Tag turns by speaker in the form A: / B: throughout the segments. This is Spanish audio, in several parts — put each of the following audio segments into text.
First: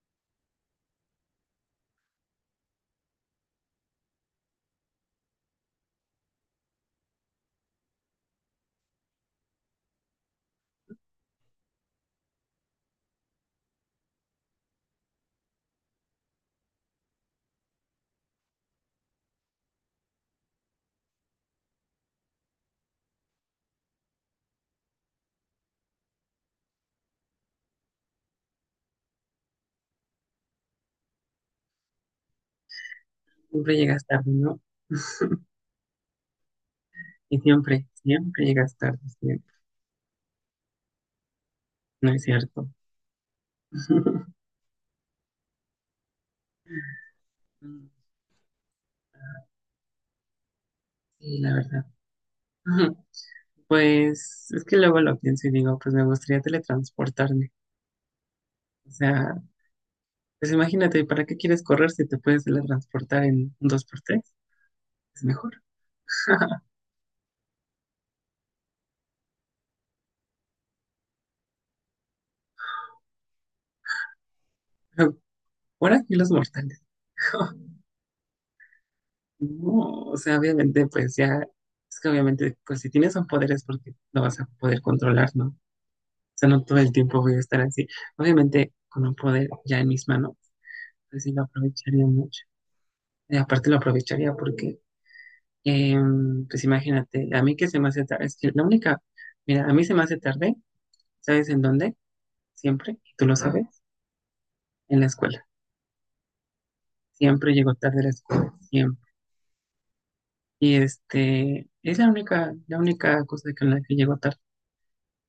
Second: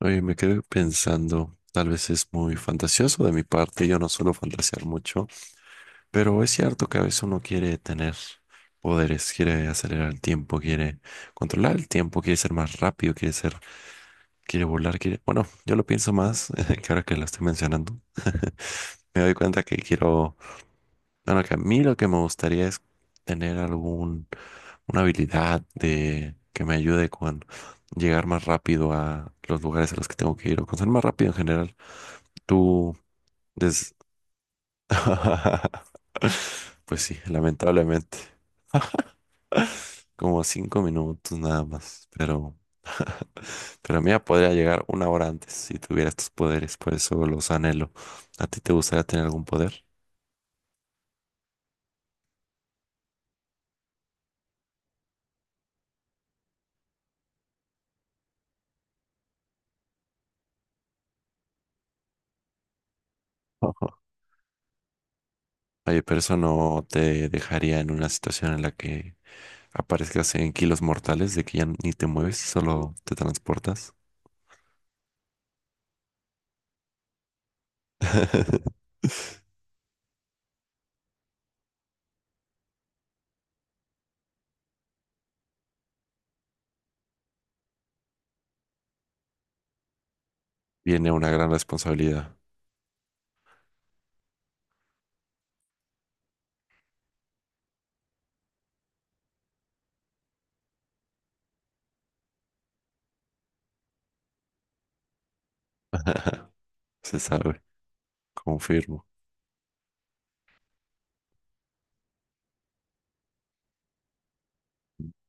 A: Oye, me quedé pensando, tal vez es muy fantasioso de mi parte, yo no suelo fantasear mucho, pero es cierto que a veces uno quiere tener poderes, quiere acelerar el tiempo, quiere controlar el tiempo, quiere ser más rápido, quiere volar, quiere... Bueno, yo lo pienso más, que ahora que lo estoy mencionando, me doy cuenta que que a mí lo que me gustaría es tener una habilidad de que me ayude con llegar más rápido a los lugares a los que tengo que ir o con ser más rápido en general. Tú,
B: Siempre
A: des...
B: llegas tarde, ¿no?
A: pues sí,
B: Y siempre,
A: lamentablemente,
B: siempre llegas tarde, siempre.
A: como 5 minutos nada más,
B: No es cierto.
A: pero mía podría llegar una hora antes si tuviera estos poderes, por eso los
B: Mm.
A: anhelo. ¿A ti te gustaría tener algún poder?
B: Sí, la verdad. Pues es que luego lo pienso y digo, pues me gustaría teletransportarme. O sea, pues imagínate, ¿para qué quieres correr si te puedes teletransportar en un
A: Ojo.
B: 2x3? Es mejor.
A: Oye, pero eso no te dejaría en una situación en la que aparezcas en kilos mortales de que ya ni te mueves, solo te transportas.
B: Pero por aquí los mortales. No, o sea, obviamente, pues ya, es que obviamente, pues si tienes un poder es porque lo vas a poder controlar, ¿no? Sea, no todo el tiempo voy a estar así. Obviamente, con un poder ya en mis manos,
A: Viene
B: pues
A: una
B: sí lo
A: gran
B: aprovecharía
A: responsabilidad.
B: mucho. Y aparte lo aprovecharía porque, eh, pues imagínate, a mí que se me hace tarde, es que la única, mira, a mí se me hace tarde, ¿sabes en dónde? Siempre, y tú lo sabes, en la escuela.
A: Se
B: Siempre
A: sabe,
B: llego tarde a la escuela, siempre.
A: confirmo.
B: Y este, es la única cosa con la que llego tarde.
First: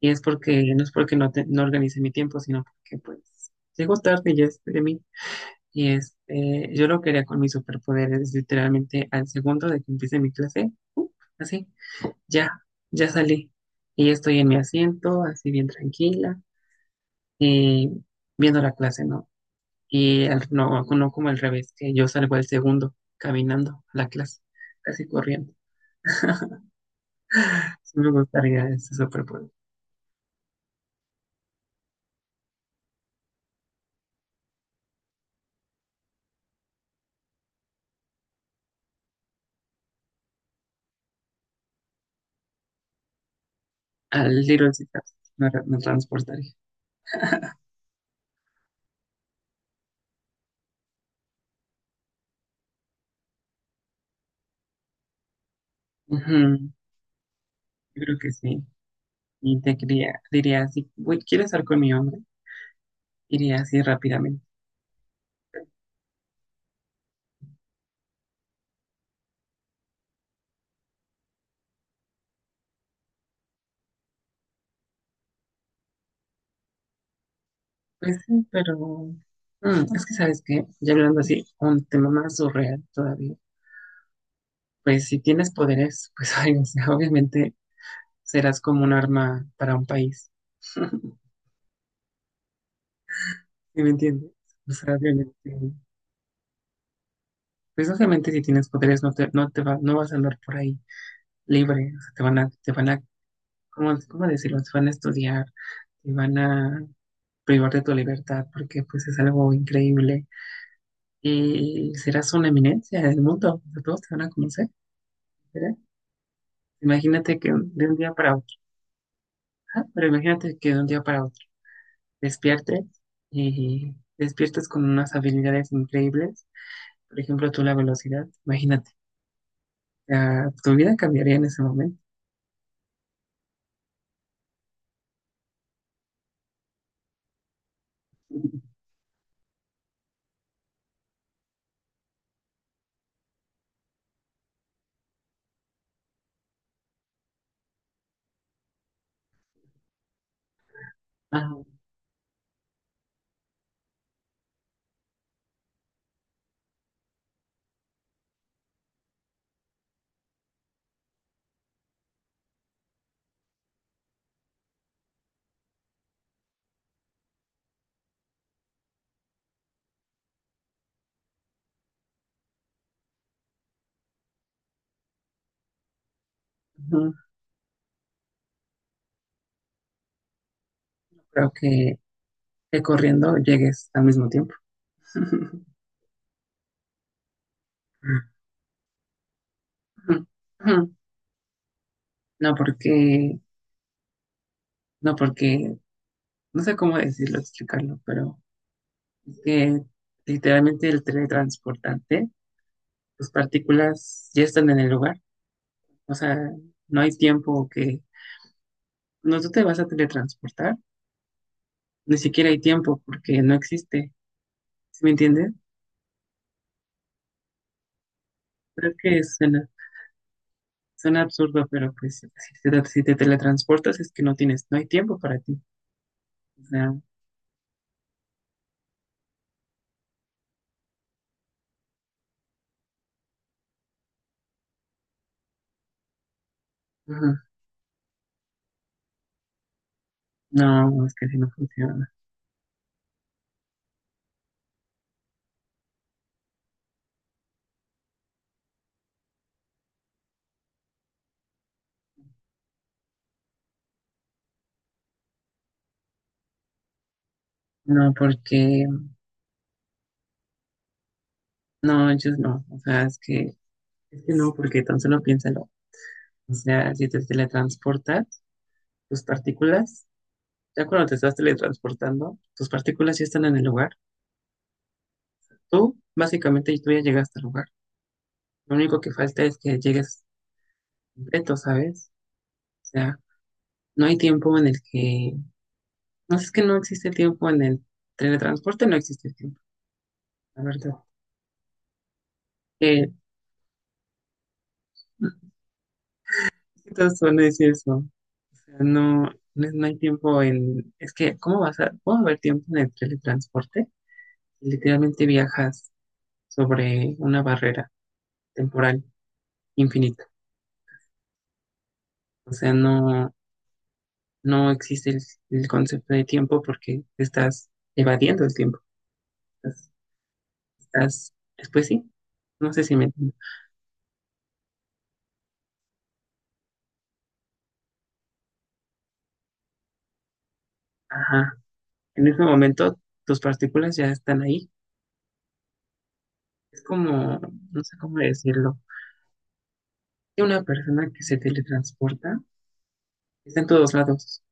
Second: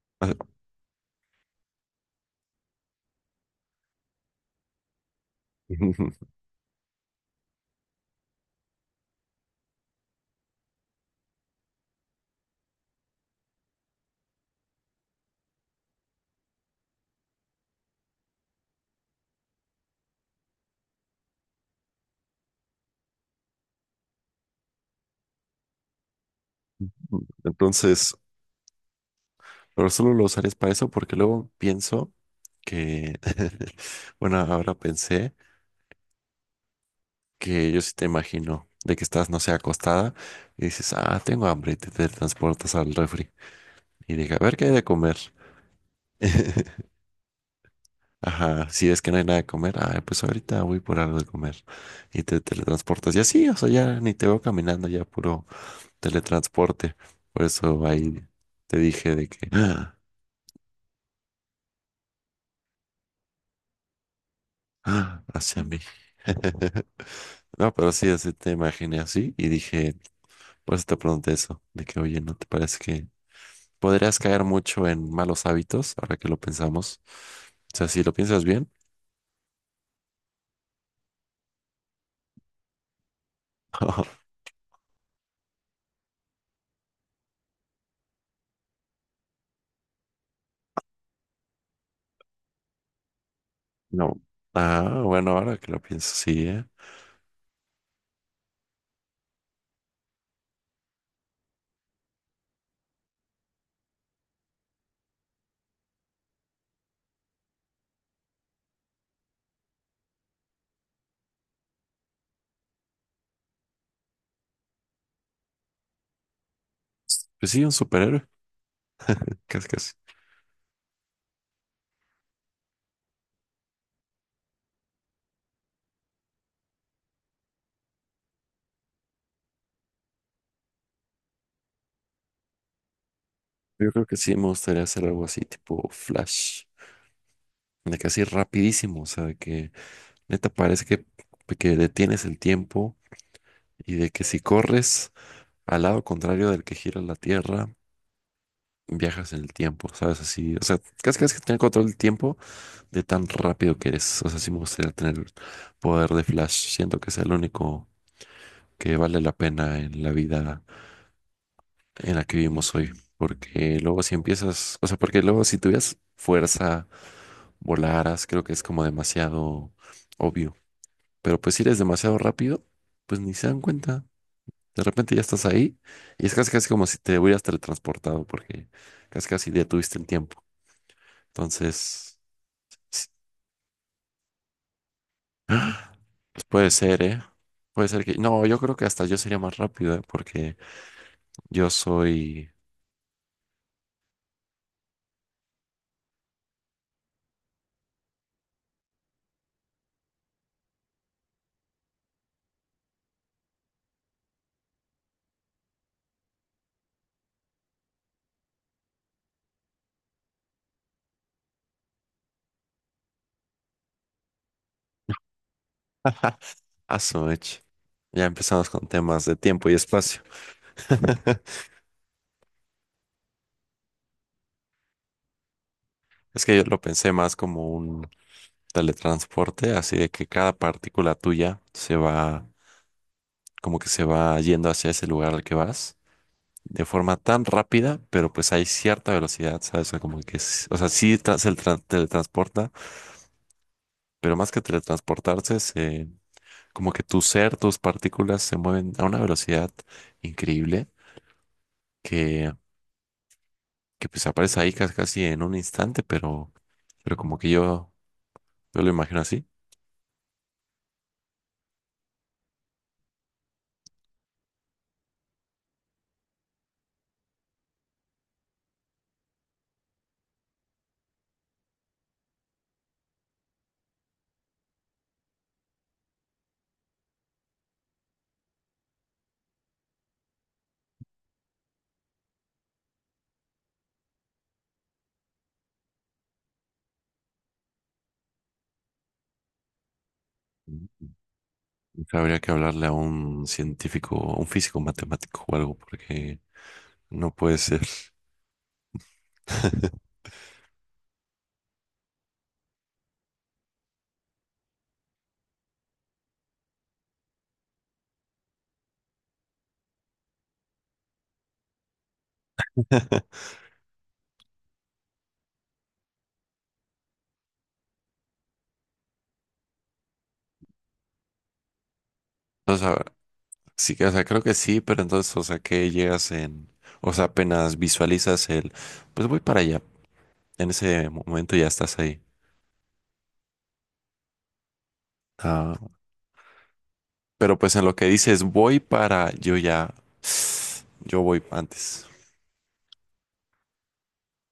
B: Y
A: Ah,
B: es porque no, no organice mi tiempo, sino porque pues llego tarde y ya es de mí. Y este, yo lo quería con mis superpoderes, literalmente al segundo de que empiece mi clase, así, ya, ya salí. Y ya estoy en mi asiento, así bien tranquila, y viendo la clase, ¿no? Y no, no como al revés, que yo salgo al segundo, caminando a la clase, casi corriendo. Sí me
A: Entonces,
B: gustaría ese superpoder.
A: pero solo lo usarías para eso porque luego pienso que, bueno, ahora pensé que yo sí te imagino de que estás, no sé, acostada y dices, ah, tengo hambre y te transportas al refri y
B: Al
A: dije, a ver qué hay
B: Little
A: de
B: Caesars
A: comer.
B: me, me transportaría.
A: Ajá, si es que no hay nada de comer, ah, pues ahorita voy por algo de comer y te teletransportas. Y así, o sea, ya ni te veo caminando, ya puro
B: Ujú,
A: teletransporte. Por eso
B: yo creo
A: ahí
B: que sí.
A: te dije de que,
B: Y te
A: ah,
B: quería, diría así: "Uy, ¿quieres estar con mi hombre?" Iría así rápidamente.
A: ah, hacia mí. No, pero sí, así te imaginé así y dije, por eso te pregunté eso, de que, oye, ¿no te parece que podrías caer mucho en malos hábitos ahora que lo pensamos? O sea, si lo
B: Pues
A: piensas
B: sí,
A: bien,
B: pero es que sabes qué, ya hablando así, un tema más surreal todavía, pues si tienes poderes, pues ay, o sea, obviamente serás como un arma para un país. ¿Sí me
A: no.
B: entiendes? O sea,
A: Ah, bueno,
B: obviamente,
A: ahora que lo pienso, sí, ¿eh?
B: pues obviamente si tienes poderes no te, no te va, no vas a andar por ahí libre, o sea, te van a, ¿cómo decirlo? Te van a estudiar, te van a privar de tu libertad, porque pues es algo increíble. Y serás una eminencia del mundo, o sea, todos te van a conocer, ¿verdad? Imagínate
A: Pues
B: que
A: sí, un
B: de un día
A: superhéroe,
B: para otro,
A: casi
B: ajá,
A: casi.
B: pero imagínate que de un día para otro despiertes y despiertes con unas habilidades increíbles. Por ejemplo, tú la velocidad, imagínate, o sea, tu vida cambiaría en ese momento.
A: Yo creo que sí me gustaría hacer algo así tipo Flash, de que así rapidísimo, o sea, de que neta parece que detienes el tiempo y de que si corres al lado contrario del que gira la Tierra, viajas en el tiempo, ¿sabes? Así, o sea, casi casi que tener
B: Ah,
A: control del tiempo de tan rápido que eres, o sea, sí me gustaría tener poder de Flash, siento que es el único que vale la pena en la vida en la que vivimos hoy. Porque luego si empiezas, o sea, porque luego si tuvieras fuerza, volaras, creo que es como demasiado obvio. Pero pues si eres demasiado rápido, pues ni se dan cuenta. De repente ya estás ahí y es casi casi como si
B: ujú,
A: te hubieras teletransportado porque casi casi detuviste el tiempo.
B: creo
A: Entonces,
B: que
A: s-
B: corriendo llegues al mismo tiempo.
A: pues puede ser, ¿eh? Puede ser que... No, yo creo que hasta yo sería más rápido, ¿eh? Porque
B: Ujú.
A: yo soy...
B: No porque, no porque, no sé cómo decirlo, explicarlo, pero es que literalmente el teletransportante, tus partículas ya están en el lugar. O sea, no hay tiempo que... No, tú te vas a teletransportar, ni siquiera hay tiempo porque no existe, ¿sí me entiendes?
A: Aso, ech. Ya empezamos con
B: Creo que
A: temas de
B: suena,
A: tiempo y espacio.
B: suena absurdo, pero pues si te, si te teletransportas es que no tienes, no hay tiempo para ti.
A: Es que yo
B: O
A: lo
B: sea,
A: pensé más como un teletransporte, así de que cada partícula tuya se va, como que se va yendo hacia ese lugar al que vas, de forma
B: ujú,
A: tan rápida, pero pues hay cierta velocidad, ¿sabes? O sea, como que,
B: no, es que así no funciona.
A: teletransporta, pero más que teletransportarse, se, como que tu ser, tus partículas se mueven a una velocidad increíble que, que pues aparece ahí casi, casi en un instante, pero, pero como que yo,
B: No,
A: yo
B: porque,
A: lo imagino así.
B: no, ellos no, o sea, es que no, porque tan solo piénsalo. O sea, si te teletransportas, tus partículas, ya cuando te estás teletransportando, tus partículas ya están en el lugar. Tú básicamente tú ya llegaste al lugar. Lo único que falta es que llegues completo, ¿sabes? O sea, no hay tiempo en el que... No es que no existe tiempo en el teletransporte, no existe tiempo, la verdad.
A: Habría que hablarle a
B: Eh,
A: un científico, a un físico matemático o algo, porque
B: es que todos
A: no
B: van a
A: puede
B: decir
A: ser.
B: eso. O sea, no, no, no hay tiempo en... Es que, ¿cómo vas a...? ¿Cómo va a haber tiempo en el teletransporte? Literalmente viajas sobre una barrera temporal infinita. O sea, no, no existe el concepto de tiempo porque estás evadiendo el tiempo. estás, Después sí, no
A: O
B: sé si
A: sea,
B: me entiendes.
A: sí, o sea, creo que sí, pero entonces, o sea, que llegas en, o sea, apenas visualizas el, pues voy para allá. En ese
B: Ajá.
A: momento ya estás ahí.
B: En ese momento tus partículas ya están ahí.
A: Ah,
B: Es como,
A: pero pues
B: no
A: en lo
B: sé
A: que
B: cómo
A: dices
B: decirlo.
A: voy para, yo ya,
B: Hay una persona
A: yo
B: que se
A: voy antes.
B: teletransporta, está en todos lados.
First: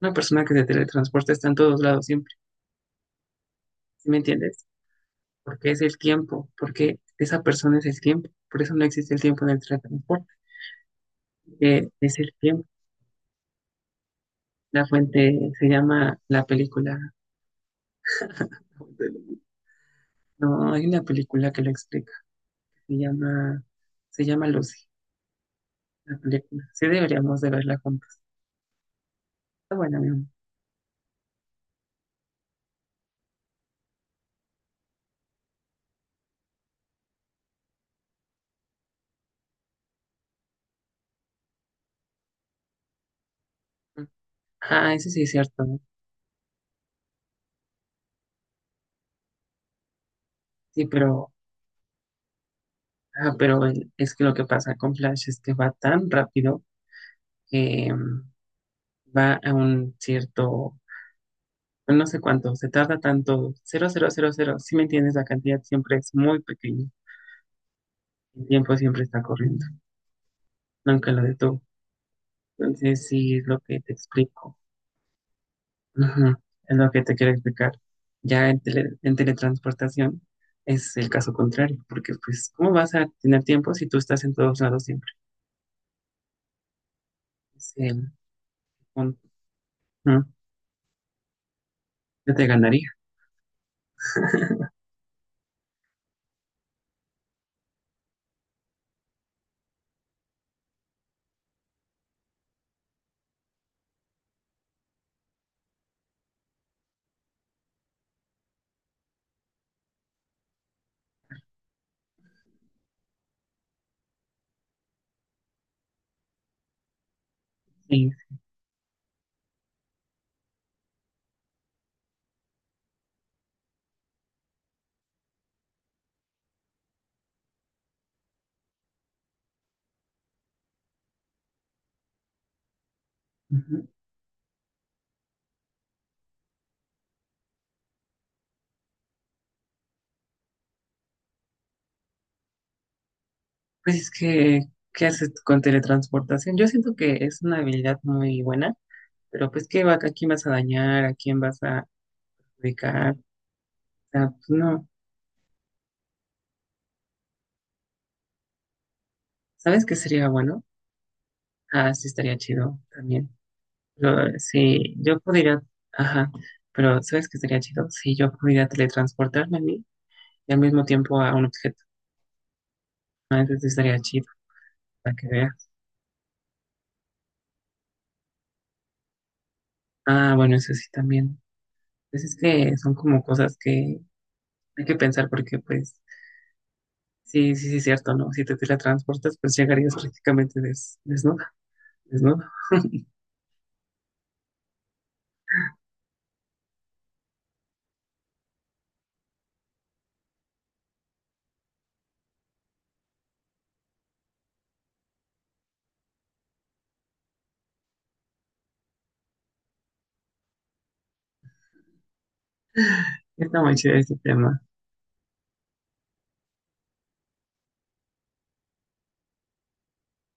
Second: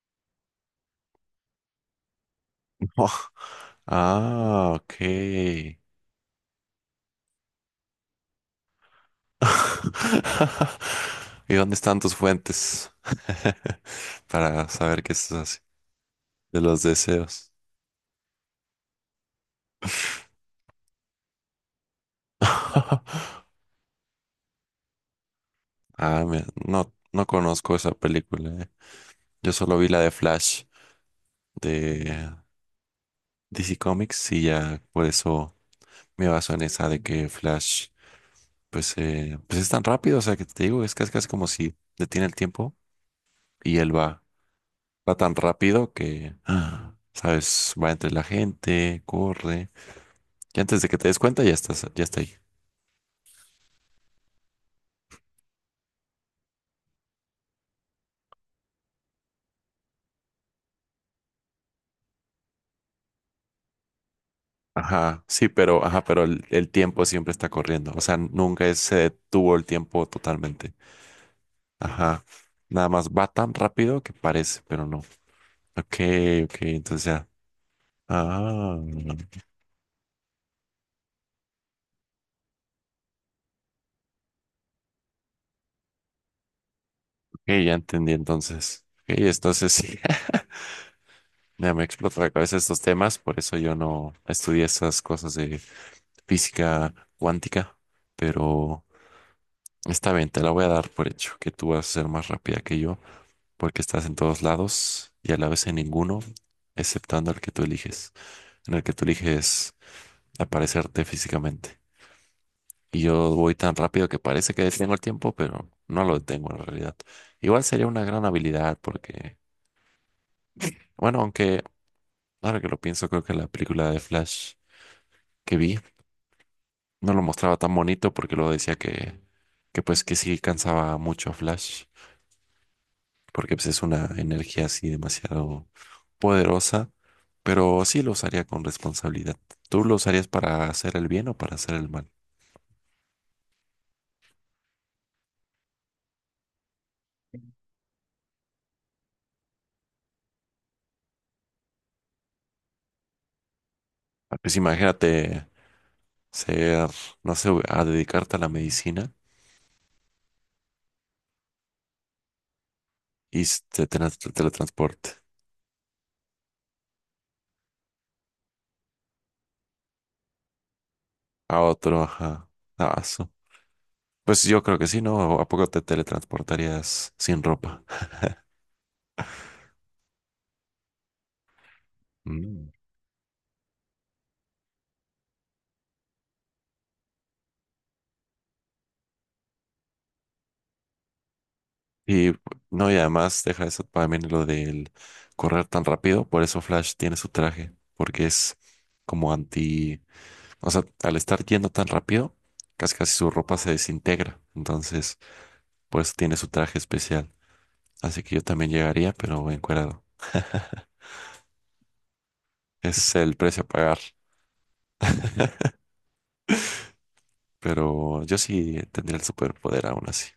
B: Una persona que se teletransporta está en todos lados siempre, ¿sí me entiendes?
A: Ah, ok.
B: Porque es el tiempo, porque esa persona es el tiempo. Por eso no existe el tiempo en el teletransporte,
A: ¿Y dónde
B: que
A: están tus
B: es el tiempo.
A: fuentes? Para
B: La
A: saber que esto
B: fuente
A: es así.
B: se llama la
A: De los
B: película.
A: deseos.
B: No, hay una película que lo explica. Se llama, se llama Lucy, la
A: Ah, mira,
B: película. Sí
A: no, no
B: deberíamos de
A: conozco
B: verla
A: esa
B: juntos.
A: película. Eh. Yo
B: Está
A: solo vi la
B: buena, mi
A: de
B: amor.
A: Flash de DC Comics y ya por eso me baso en esa de que Flash, pues, pues es tan rápido. O sea, que te digo, es casi, casi como si detiene el tiempo y él va,
B: Ah, eso
A: va
B: sí es
A: tan
B: cierto, ¿no?
A: rápido que, ah, sabes, va entre la gente, corre. Y antes
B: Sí,
A: de que te des
B: pero,
A: cuenta, ya estás, ya está ahí.
B: ah, pero es que lo que pasa con Flash es que va tan rápido que va a un cierto, no sé cuánto, se tarda tanto, cero cero cero cero si me entiendes,
A: Ajá,
B: la
A: sí,
B: cantidad
A: pero,
B: siempre
A: ajá,
B: es
A: pero
B: muy
A: el
B: pequeña,
A: tiempo siempre está corriendo. O sea,
B: el
A: nunca
B: tiempo
A: se
B: siempre está
A: detuvo el
B: corriendo,
A: tiempo totalmente.
B: nunca lo detuvo.
A: Ajá. Nada
B: Entonces,
A: más va
B: sí es
A: tan
B: lo que te
A: rápido que
B: explico.
A: parece, pero no. Ok,
B: Ujú,
A: ok,
B: es lo que
A: entonces
B: te
A: ya.
B: quiero explicar. Ya en,
A: Ah,
B: en teletransportación es el caso contrario, porque pues, ¿cómo vas a tener tiempo si tú estás en todos lados siempre?
A: ok, ya
B: Es el
A: entendí entonces. Ok,
B: punto.
A: entonces sí.
B: Ujú,
A: Ya me explotó la
B: yo te
A: cabeza estos
B: ganaría.
A: temas, por eso yo no estudié esas cosas de física cuántica, pero está bien, te la voy a dar por hecho, que tú vas a ser más rápida que yo. Porque estás en todos lados y a la vez en ninguno, exceptando el que tú eliges, en el que tú eliges aparecerte físicamente. Y yo voy tan rápido que parece que detengo el tiempo, pero no lo detengo en realidad. Igual sería una
B: Sí.
A: gran habilidad porque, bueno, aunque ahora que lo pienso, creo que la película de Flash que vi no lo mostraba tan bonito porque luego decía que pues que sí cansaba mucho a Flash, porque pues es
B: Ujú.
A: una energía así demasiado poderosa pero sí lo usaría con responsabilidad. ¿Tú lo usarías para hacer el bien o para hacer el mal?
B: Pues es que, ¿qué haces con teletransportación? Yo siento que es una habilidad muy buena, pero pues, ¿qué va, a quién vas a dañar? ¿A quién vas a ubicar? O sea,
A: Ah,
B: pues,
A: pues
B: no.
A: imagínate ser, no sé, a dedicarte a la medicina
B: ¿Sabes qué sería bueno? Ah, sí, estaría chido también.
A: y
B: Pero,
A: te
B: si
A: teletransporte
B: yo pudiera, ajá, pero ¿sabes qué sería chido? Si yo pudiera teletransportarme a mí y al mismo tiempo a un
A: a
B: objeto.
A: otro, ajá. Ah, su-
B: Ah, eso sí estaría chido,
A: Pues yo creo que sí,
B: para que
A: ¿no? ¿A poco
B: veas.
A: te teletransportarías sin ropa?
B: Ah, bueno, eso sí también. Pues es
A: Mm.
B: que son como cosas que hay que pensar porque, pues, sí, sí, sí, cierto, ¿no? Si te teletransportas, pues llegarías prácticamente des, desnuda,
A: Y
B: desnudo.
A: no, y además deja eso también lo del correr tan rápido, por eso Flash tiene su traje, porque es como anti. O sea, al estar yendo tan rápido, casi casi su ropa se desintegra. Entonces, por eso tiene su traje especial. Así que yo también llegaría, pero encuerado. Ese es el
B: Está
A: precio a
B: muy chido
A: pagar.
B: este tema.
A: Pero yo sí tendría el superpoder aún así.